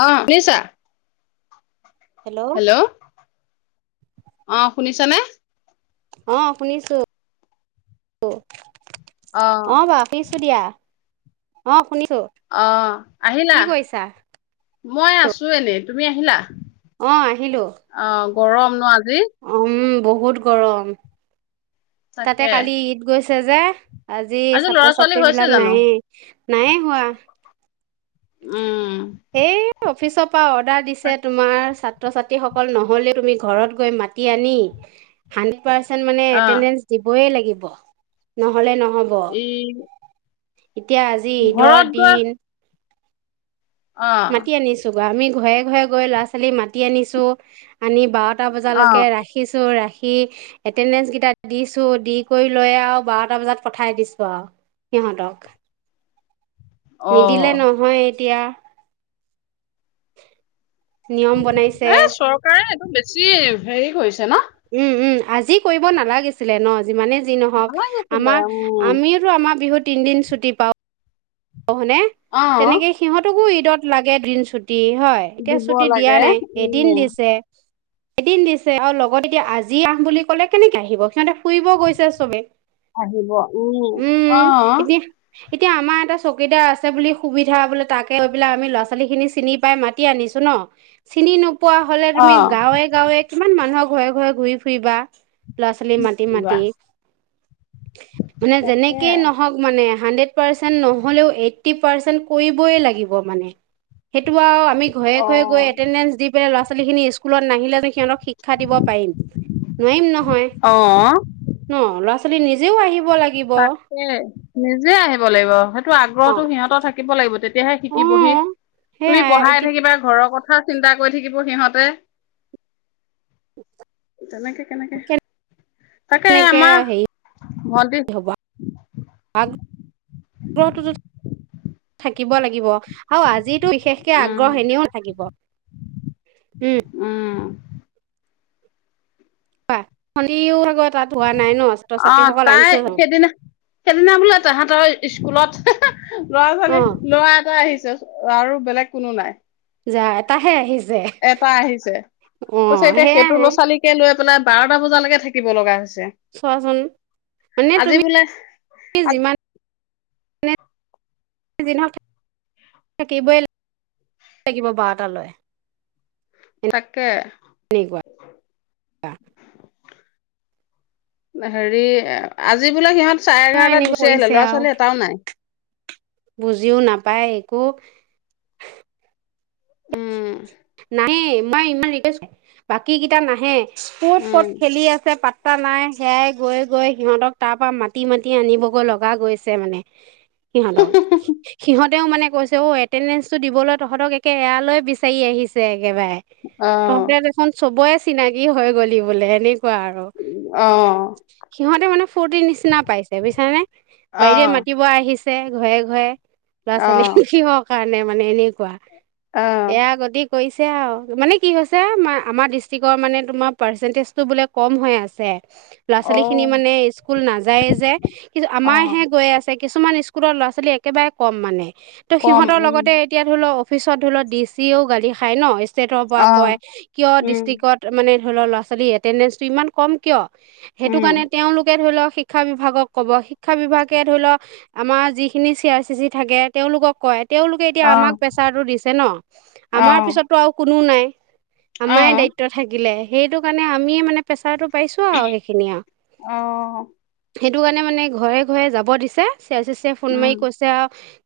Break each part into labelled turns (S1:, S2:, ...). S1: অহ, শুনিছা? হেল্ল' অ', শুনিছা নে?
S2: অ, শুনিছো। অ', বা ৰাখিছোঁ দিয়া। অ শুনিছো
S1: অহ',
S2: কি
S1: আহিলা?
S2: কৰিছা
S1: মই আছো এনে। তুমি আহিলা?
S2: অ, আহিলো।
S1: অ', গৰম ন' আ জি।
S2: উম বহুত গৰম। তাতে
S1: তাকে,
S2: কালি ঈদ গৈছ ছে যে। আজি
S1: ল'ৰা
S2: ছাত্ৰ
S1: ছোৱালী
S2: ছাত্ৰী
S1: হৈছে
S2: বিলাক
S1: জানো?
S2: নাইয়ে, নায়ে হোৱা।
S1: উম'।
S2: ফিচপ কিবা অৰ্ডাৰ দিছে তোমাৰ ছাত্ৰ ছাত্ৰীসকল নহ'লে তুমি ঘৰত গৈ মাতি আনি পাৰচেণ্ট মানে
S1: অ',
S2: এটটেনেন্স দিবইে লাগে ন'হলে নহ
S1: এই
S2: এতিয়া আজি ঈদৰ দিন।
S1: অ',
S2: মাতি আনিছোঁ। আমি ঘৰে ঘৰে গৈ ল'ৰা-ছোৱালী মাতি আনিছোঁ, আনি বাৰত এটা
S1: অ',
S2: বজালৈকে ৰাখিছোঁ। ৰাখি কি, এটেনডেঞ্চকেইটা দিছোঁ। দি কৰি লৈ আৰু বাৰটা বজাত পঠাই দিছোঁ আৰু সিহঁতক নিদিলে
S1: অ',
S2: নহয় এতিয়া। [unintelligible] নিয়ম বনাইছে
S1: এ চৰকাৰে এইটো বে ছি হেৰি কৰিছে ন?
S2: উম উম আজি কৰিব নালাগিছিলে ন। যিমানে যি নহওক
S1: নালাগিছিলে
S2: আমাৰ
S1: উম,
S2: আমিওো আমাৰ বিহুত তিনিদিন ছুটি পাওঁ হনে
S1: অ',
S2: তেনেকে সিহঁতকো দিনত লাগে ড্ৰিন চুটি ছুটি হয় এতিয়া
S1: দিব
S2: ছুটি দিয়া
S1: লাগে
S2: নাই এদিন
S1: উম,
S2: দিছে এদিন দিছে আৰু লগত এতিয়া আজি আহ বুলি ক'লে কেনেকে আহিব সিহঁতে ফুৰিব গৈছে চবে।
S1: আহিব উ
S2: উম
S1: আহ
S2: এতিয়া এতিয়া আমাৰ এটা চকীদাৰ আছে বুলি সুবিধা বোলে তাকে পেলাক আমি ল'ৰা ছোৱালী খিনি চিনি পাই মাতি আনিছো ন চিনি ন'। পোৱা হ'লে তুমি
S1: অ',
S2: গাঁৱে গাঁৱে কিছুমান মানুহৰ ঘৰে ঘৰে ঘূৰি ফুৰিবা ছোৱালি মাটি
S1: কিবা
S2: মাটি। মানে
S1: তাকে
S2: যেনেকেই নহওক মানে হাড্ৰেড পাৰ্চেন্ট ন নহ'লেও এট্টি পাৰ্চেন্ট কৰিবলৈ লাগিব মানে, এইটো আৰু আমি ঘৰে ঘৰে গৈ
S1: অ'।
S2: এটেণ্ডেঞ্চ দি পেলাই ল [inaudible] স্কুলত নাহিলে যে সিহঁতক শিক্ষা দিব পাৰিম নোৱাৰিম নহয়
S1: অ',
S2: ন লৰা আপুনি নিজেও আহিব লাগিব
S1: তাকে নিজে আহিব লাগিব সেইটো আ
S2: অ
S1: আগ্ৰহতো সিহঁতৰ থাকিব লাগিব তেতিয়া তেতিয়াহে
S2: অ
S1: শিকিবহি, তুমি
S2: সেয়াই
S1: পঢ়াই
S2: এতিয়া
S1: থাকিবা ঘৰৰ কথা কথা চিন্তা কৰি থাকিব সিহঁতে তেনেকে কেনেকে, তাকে
S2: কেনেকে
S1: আমাৰ
S2: হেৰি
S1: ভণ্টি,
S2: হব আগ্ৰহটোতো থাকিব লাগিব। আৰু আজিটো বিশেষকে
S1: উম,
S2: আগ্ৰহ এনেও থাকিব, উম। বা ফণিও আগত
S1: অ', তাই সেইদিনা, সেইদিনা বোলে তাহাঁতৰ ইস্কুলত
S2: অ
S1: ল'ৰা-ছোৱালী, ল'ৰা এটা আহিছে আৰু বেলেগ কোনো নাই।
S2: যা, এটাহে আহিছ
S1: এটা আহিছে। কৈছে এতিয়া সেইটো ল'ৰা
S2: সেয়াই
S1: ছোৱালীকে লৈ পেলাই বাৰটা বজালৈকে থাকিব লগা হৈছে।
S2: চোৱাচোন, মানে
S1: আজি
S2: তুমি
S1: বোলে
S2: যিমান যিমানে যি নহওঁক, থাকিবই লাগিব, বাৰটা লৈ।
S1: তাকে।
S2: তেনেকুৱা।
S1: হেৰি, আজি বোলে সিহঁত চাৰে এঘাৰটাত
S2: এনেকুৱা
S1: গুচি
S2: কৰিছে
S1: আহিলে, ল'ৰা
S2: আৰু
S1: ছোৱালী এটাও নাই।
S2: বুজিও নাপায় একো
S1: উম।
S2: নাহে, মই ইমান ৰিকুৱেষ্ট, বাকীকেইটা নাহে। ক'ত ক'ত
S1: উম
S2: খেলি আছে পাত্তা নাই, সেয়াই গৈ গৈ সিহঁতক তাৰ পৰা মাতি, মাতি আনিবগৈ লগা গৈছে, মানে সিহঁতক, সিহঁত তেওঁ মানে কৈছে, অ', এতেনডেন্স দিবলৈ তহঁতক একে ইয়ালৈ বিচাৰি আহিছ আছে একেবাৰে
S1: অ
S2: তহতে দেখোন চবৰে চিনাকি হৈ গ'লি বোলে এনে কোৱা আৰু,
S1: অ
S2: সিহঁতে মানে ফূুৰ্তি নিচিনা পাইছে বুজিছা নে
S1: অ
S2: বাইদেউ এ মাতিব আহিছে আহিছে ঘৰে ঘৰে। ল'ৰা
S1: অ
S2: ছোৱালী কি হওঁক কাৰণে মানে এনেকুৱা
S1: অ
S2: এয়া গতি। কৰিছে আৰু মানে কি হৈছে আম আমাৰ ডিষ্ট্ৰিকৰ মানে তোমাৰ পাৰ্চেণ্টেজটো বোলে কম হৈ আছে ল'ৰা
S1: অ
S2: ছোৱালী খিনি মানে স্কুল নাযায়ে যে কিন্তু
S1: অ
S2: আমাৰ হে গৈ আছে। কিছুমান স্কুলৰ ল'ৰা ছোৱালী একেবাৰে কম মানে। ত'
S1: কম
S2: সিহঁতৰ
S1: উম
S2: লগতে এতিয়া ধৰি লও। অফিচত ধৰিও ডি চি এও গালি খাই ন। ষ্টেটৰ পৰা
S1: অ
S2: কয় কিয়
S1: উম
S2: ডিষ্ট্ৰিকত মানে ধৰি লও ল' ছোৱালী এটেডেঞ্চটো ইমান কম কিয়? সেইটো
S1: উম
S2: কাৰণে তেওঁওলোকে ধৰি লওক। শিক্ষা বিভাগক কব শিক্ষা বিভাগে ধৰি লওক আমাৰ যিখিনি চি আৰ চি চি থাকে তেওঁওলোকক কয়। তেওঁলোকে এতিয়া
S1: অ
S2: আমাক প্ৰেছাৰটো দিছে ন।
S1: অ
S2: আমাৰ কোনো নাই।
S1: অ
S2: আমাৰ দায়িত্ব থাকিলে। সেইটো কাৰণে আমিয়ে মানে প্ৰেছাৰটো পাইছো আৰু সেই খিনি আও।
S1: অ
S2: সেইটো কাৰণে মানে ঘৰে ঘৰে যাব দিছে চ আছে চ ফোন
S1: উম
S2: মাৰি কৈছে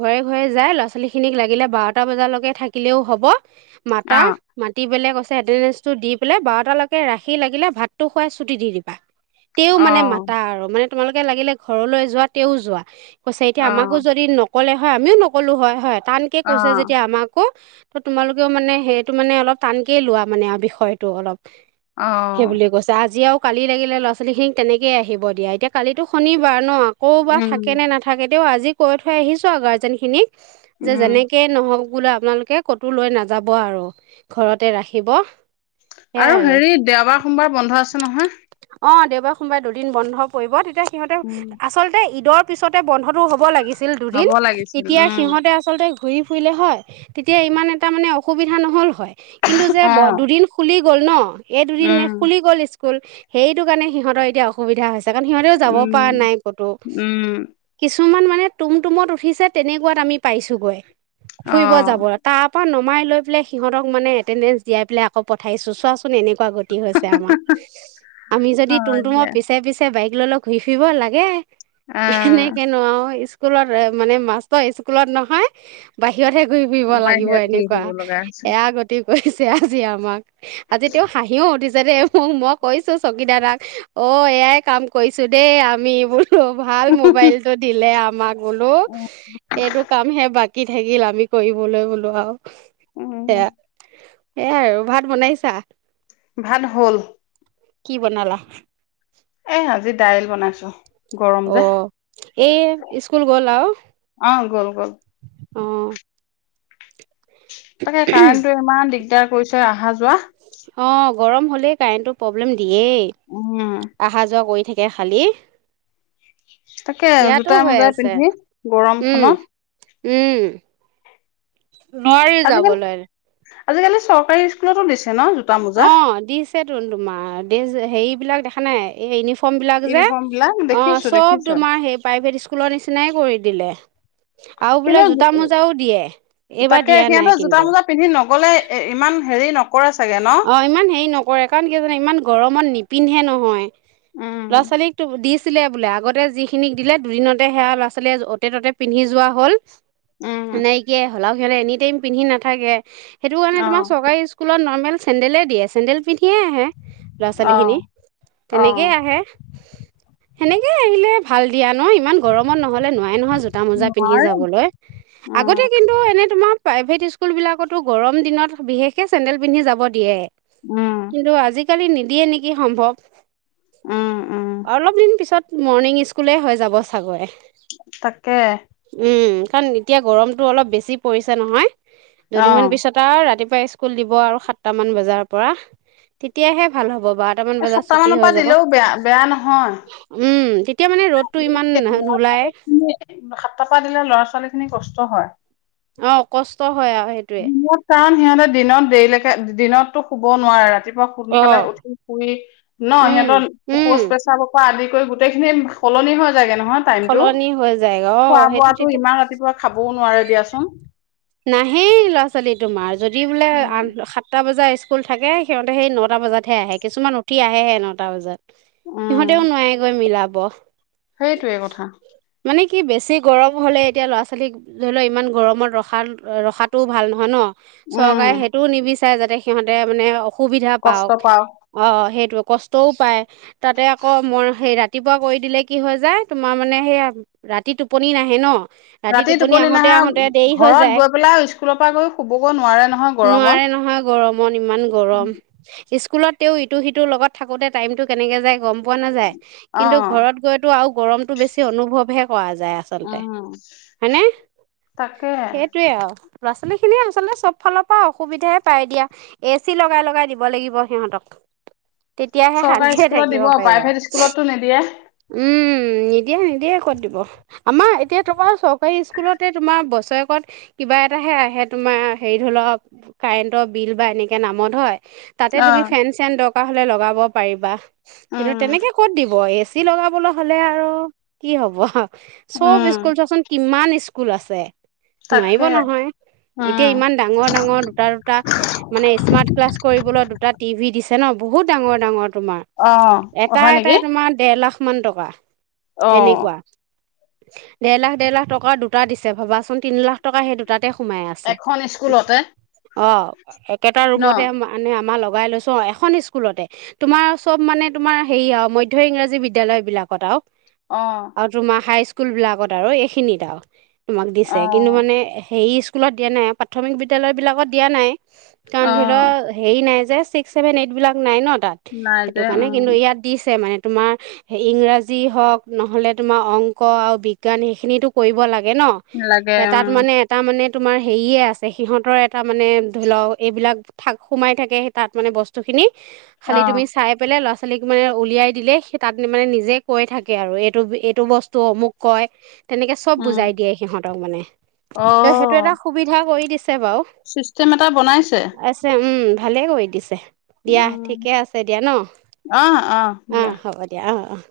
S2: ঘৰে ঘৰে যাই ল'ৰা ছোৱালী খিনিক লাগিলে বাৰটা বজালৈকে থাকিলেও হ'ব মাতা
S1: অ
S2: মাটি বেলেগ আছে। এটেনদেন্স দি পাই বাৰটালৈকে ৰাখি লাগিলে ভাতটো খুৱাই চুটি দি দিবা। তেও
S1: অ
S2: মানে মাতা আৰু মানে। তোমালোকে লাগিলে ঘৰলৈ যোৱা তেও যোৱা। কৈছে এতিয়া
S1: অ
S2: আমাকো যদি‌ নক ক'লে হয়, আমিও নক'লোঁ হয়, হয়? টানকে
S1: অ
S2: কৈছে যেতিয়া আমাকো। ত' তোমালোকেও মানে সেইটো মানে অলপ টানকেই লোৱা মানে আৰু বিষয়টো অলপ।
S1: অ
S2: সেইবুলিয়ে কৈছে আজি আৰু কালি লাগিলে ল'ৰা ছোৱালী খিনিক তেনেকেয়ে আহিব দিয়া এতিয়া কালিতো শনিবাৰ ন। আকৌ বা
S1: উম
S2: থাকে নে নাথাকে। তেওঁ আজি কৈ থৈ আহিছোঁ আৰু গাৰ্জেনখিনিক। যে
S1: উম
S2: যেনেকে নহওঁক শুলে আপোনালোকে। কতো লৈ নাযাব আৰু ঘৰতে ৰাখিব।
S1: আৰু হেৰি দেওবাৰ সোমবাৰ বন্ধ আছে নহয়।
S2: অ দেওবাৰে সোমবাৰে দুদিন বন্ধ পৰিব। সিহঁতে
S1: উম
S2: আচলতে ঈদৰ। পিছতে বন্ধটো হ'ব লাগিছে। ছিল দুদিন
S1: হ'ব লাগিছিল
S2: এতিয়া
S1: উম
S2: সিহঁতে আচলতে। ঘুৰি ফুৰিলে হয়। তিয়া ইমান এটা মানে অসুবিধা নহ'ল হয়। কিন্তু যে
S1: অ
S2: দুদিন খুলি গ'ল ন? এই দুদিনে
S1: উম
S2: খুলি গ'ল। স্কুল সেইটো কাৰণে সিহঁতৰ এতিয়া অসুবিধা হৈছে। কাৰণ সিহঁতেও যাব পৰা
S1: উম
S2: নাই ক'তো।
S1: উম
S2: কিছ ওমান মানে তুম তুমত উঠিছে, তেনেকুৱাত আমি পাইছোঁগৈ। ফুৰিব
S1: অ'
S2: যাব তাৰ নমাই লৈ পেলে সিহঁতক মানে এটেডেন্ঞ্চ দিয়াই পেলাই আকৌ পঠাইছো চোৱা চোন এনেকুৱা গতি হৈছে আমাৰ আমি যদি
S1: হয়
S2: তুমটুমৰ
S1: দিয়া
S2: পিছে পিছে বাইক। ল লৈ ঘূই‌ ফুইব লাগে
S1: আহ
S2: এনেকে নু আও স্কুলত মানে মাষ্টৰ স্কুলত নহয় বাহ। ইয়াতহে ঘুৰি ফুৰিব লাগ লাগিব
S1: বাহিৰত ঘূৰি
S2: এনেকুৱা
S1: ফুৰিব লগা হৈছে।
S2: এয়া গতি। হৈ চে আজি আমাক। আজি তেওঁ হাঁহিও উঠিছে। যে মোক মই কৈছো চকীদাদাক অ এয়াই কাম কৰিছো দেই আমি এইবোৰ। অ' ভাল মোবাইলটো দিলে আও মা গলো
S1: উম
S2: এইটো কামহে বাকী থাকিল আমি কৰিবলৈ বোলো। [inaudible] [inaudible]
S1: উম
S2: এয়াই আৰু ভাত বনাইছা?
S1: ভাত হ'ল।
S2: কি বনালা।
S1: এ আজি দাইল বনাইছো। গৰম যে
S2: অ', এই স্কুল গ'ল আৰু।
S1: অ গ'ল গ'ল
S2: অ'।
S1: তাকে কাৰেণ্টটো ইমান দিগদাৰ। কৈছে অহা যোৱা।
S2: অ'। গৰম হ'লে কাৰেণ্টো প্ৰব্লেম দিয়েই
S1: উম
S2: অহা যোৱা কৰি থাকি তাকে খালী
S1: তাকে জোতাই মোজাই পিন্ধি গৰম
S2: উম
S1: খনত
S2: উম। নোৱাৰি
S1: আজিকালি
S2: যাবলৈ।
S1: আজিকালি চৰকাৰী স্কুলতো দিছে ন' জো
S2: অ', দিছ তোমাৰ ড্ৰেছ হেৰি বিলাক দেখা নাই এই ইউফৰ্ম ফৰ্ম বিলাক যে
S1: ইউনিফৰ্ম বিলাক
S2: অ',
S1: দেখিছো
S2: চব
S1: দেখিছো
S2: তোমাৰ সেই প্ৰাইভেট স্কুলৰ নিচিনাই কৰি আগিলে
S1: কিন্তু
S2: এইবাৰ
S1: তাকে
S2: দিয়া নাই
S1: সিহঁতৰ জোতা
S2: কিন্তু
S1: মোজা পিন্ধি নগ'লে এ ইমান হেৰি নক
S2: অ', ইমান হেৰি নকৰে কাৰণ কি জানে ইমান গৰমত নিপ পিন্ধে নহয়।
S1: উম
S2: ল'ৰা-ছোৱালী এটো দি ছিলে বোলে আগতে যিখিনিক দিলে দুদিনতে সেয়া ল'ৰা ছোৱালীয়ে অতে ততে পিন্ধি যোৱা হ'ল
S1: উম
S2: নাইকিয়া হলাও সিহল এনি টাইম পিন্ধি নাথাকে সেইটো কাৰণে
S1: অ
S2: তোমাৰ চৰকাৰী স্কুলত নন ইমান চেন্দেলে দিয়ে চেডেল পিন্ধিয়ে আহে। ল'ৰা-ছোৱালী খিনি
S1: অ',
S2: তেনেকেই
S1: অ'।
S2: আহে, সেনেকেই আহিলে ভাল দিয়ান নহ ইমান গৰমত নহলে নোৱাই নহয় জোতা মোজা পিন্ধি যাবলৈ আগতে
S1: উম,
S2: কিন্তু এনে তোমাৰ প্ৰাইভেট স্কুল বিলাকতো গৰম দিনত বিশেষকে চেণ্ডেল পিন্ধি যাব দিয়ে।
S1: উম,
S2: কিন্তু আজি আজিকালি নিদিয়ে নেকি সম্ভৱ
S1: উম, উম,
S2: অলপ দিন পিছত মৰ্ণিং স্কুলেই হৈ যাব চাগৈ।
S1: তাকে।
S2: উম কাৰণ এতিয়া গৰমটো অলপ বেছি পৰিছে নহয়। দুদিনমান
S1: অ',
S2: পিছত আৰু ৰাতিপ স্কুল দি হ'ব আৰু সাতটা মান বজাৰ পৰা তেতিয়াহে ভাল হ'ব। হ'ব বাৰটামান
S1: এই
S2: বজাত
S1: সাতটা
S2: ছুটি
S1: মানৰ
S2: হৈ
S1: পৰা
S2: যাব,
S1: দিলেও বেয়া, বেয়া নহয়।
S2: উম। তেতিয়া মানে ৰ'দটো ইমান নোলায়
S1: সাতটাৰ পৰা দিলে ল'ৰা-ছোৱালীক খিনি কষ্ট হয়।
S2: অ', কষ্ট হয় আৰু সেইটোৱে।
S1: দিনত কাৰণ সিহঁতে দিনত দেৰিলৈকে, দিনতো শুবও নোৱাৰে ৰাতি সোনকালে
S2: অঁ
S1: উঠি ফুৰি ন সিহঁতৰ শৌচ পেচাব পৰা আদি গোটেইখিনি সলনি হয় হয় চাগে নহয় টাইমটো
S2: সলনি হৈ যায় অঁ সেইটো
S1: খোৱা-বোৱাটো
S2: তেতিয়া
S1: ইমান ৰাতিপুৱা খাব নোৱাৰে দিয়াচোন
S2: নাহে ল'ৰা ছোৱালী তোমাৰ যদি বোলে
S1: উম,
S2: আঠ সাতটা বজা স্কুল স্কুল থাকে সিহঁতে সেই নটা বজাতহে আহে কিছুমান উঠি আহেহে নটা বজাত
S1: উম
S2: সিহঁতেও নোৱাৰেগৈ মিলাব বৱাহ [unintelligible]
S1: সেইটোৱে কথা
S2: কি বেছি গৰম হ'লে এতিয়া ল'ৰা ছোৱালী ধৰি লওক ইমান গৰমত ৰখ ভাল ৰখাটোও ভাল নহয় ন
S1: উম,
S2: চৰকাৰে সেইটোও নিবিচ চাই যাতে সিহঁতে মানে অস সুবিধা
S1: কষ্ট
S2: পাওঁক
S1: পাওঁ।
S2: অ সেই কষ্টও পায় তাতে আকৌ মই সেই ৰাতিপুৱা কৰি দিলে কি হয় যায় তোমাৰ মানে সেই ৰাতি টোপনি নাহে ন
S1: ৰাতি টোপনি
S2: আহোতে
S1: নহা
S2: আহোতে দেৰি
S1: ঘৰত
S2: হৈ
S1: ঘৰত
S2: যায়
S1: গৈ পেলাই স্কুলৰ পৰা গৈ শুবগৈ নোৱাৰে নহয় গৰমত
S2: মন ইমান গৰম স্কুলত তেওঁ ইটো সিটোৰ লগত থাকোঁতে টাইমটো কেনেকৈ যায় গম পোৱা নাযায় কিন্তু
S1: অ',
S2: ঘৰত গৈতো আৰু গৰমতটো বেছি অনুভৱ হে পোৱা যায় আচলতে,
S1: উম।
S2: হয়নে।
S1: তাকে
S2: সেইটোৱে আৰু। ল'ৰা-ছোৱালীখিনিয়ে আচলতে চব ফালৰ পৰা অসুবিধাই পাই দিয়া এ চি লগাই লগাই দিব লাগিব সিহঁতক। তেতিয়াহে
S1: চৰকাৰী
S2: শান্তিয়ে
S1: স্কুলত
S2: থাকিব
S1: দিব
S2: পাৰিব,
S1: প্ৰাইভেট স্কুলতো নিদিয়ে।
S2: উম নি দিয়ে নিদিয়ে ক'ত দিব আমাৰ এতিয়া তোমাৰ চৰকাৰী স্কুলতে তোমাৰ বচৰে ত কিবা এটাহে আহে তোমাৰ হেৰি ধৰি লওঁক কাৰেন্টৰ বিল বা এনেকে নামত হয়। তাতে তুমি
S1: অ',
S2: ফেন চেন দক থকা হ'লে লগাব পাৰিবা। কিন্তু
S1: উম।
S2: তেনেকে ক'ত দিব এই [unintelligible] লগাবলৈ হ'লে আৰু কি হ'ব? সব
S1: উম,
S2: স্কুল চোৱাচোন কিমান স্কু কুল আছে। নোৱাৰিব
S1: তাকে
S2: নহয়, এতিয়া
S1: উম,
S2: ইমান ডাঙৰ ডাঙৰ দুটা দুটা মানে স্মাৰ্ট ক্লাছ কৰিবলৈ দুটা টি ভি দিছে ন' বহুত ডাঙৰ ডাঙৰ তোমাৰ,
S1: অ',
S2: এটা
S1: হয় নেকি?
S2: এটাই তোমাৰ দেৰ লাখ মান টকা
S1: অ',
S2: এনেকুৱা দেৰ লাখ, দেৰ লাখ টকাৰ দুটা দিছে ভবাচোন তিনি লাখ টকা সেই দুটাত। তে সোমাই আছে।
S1: এখন স্কুলতে
S2: অহ, একেটা
S1: ন?
S2: ৰুমতে মানে আমাৰ লগ লগাই লৈছোঁ। অহ, এখন স্কুলতে তোমাৰ সব মানে তোমাৰ হেৰি আৰু মধ্য ইংৰাজী বিদ্যালয় বিলাকত আৰু।
S1: অ',
S2: আৰু তোমাৰ হাইস স্কুল বিলাকত আৰু এইখিনিত আৰু। তোমাক দিছে কিন্তু
S1: অ',
S2: মানে হেৰি স্কুলত দিয়া নাই, প্ৰাথমিক বিদ্য়ালয় বিলাকত দিয়া নাই। কাৰণ ধৰি লোৱা
S1: অ',
S2: হেৰি নাই যে ছিক্স, ছেভেন, এইট বিলাক নাইনত তাত
S1: নাই
S2: সেইটো
S1: যে
S2: কাৰণে কিন্তু
S1: উম,
S2: ইয়াত দিছে মানে তোমাৰ ইংৰাজী হওক নহ'লে তোমাৰ অংক আৰু বিজ্ঞান সেইখিনিতো কৰিব লাগে লাগে ন,
S1: লাগে
S2: এত তাত
S1: উম,
S2: মানে এটা মানে তোমাৰ হেৰিয়ে আছে, সিহঁতৰ এটা মানে ধৰি লওক এইবিলাক থাক সোমাই থাকে সেই তাত মানে বস্তুখিনি। খালি তুমি
S1: অ',
S2: চাই পেলাই ল'ৰা ছোৱ ছোৱালীক মানে উলিয়াই দিলে, সি তাত মানে নিজে কৈ থাকে আৰু, এইটো এইটো বস্তু অমুক কয় তেনেকৈ সব
S1: উম,
S2: বুজাই দিয়ে সিহঁতক মানে। ত সেইটো এটা
S1: অ',
S2: সুবিধা- দা কৰি দিছে। বাৰু
S1: চিষ্টেম এটা বনাইছে।
S2: আছে উম ভালে কৰি দিছে। দিয়া
S1: উম,
S2: ঠিকে আছে দিয়া ন।
S1: অ', অ',
S2: ‌
S1: দিয়া।
S2: অহ হ'ব দিয়া, অহ অহ।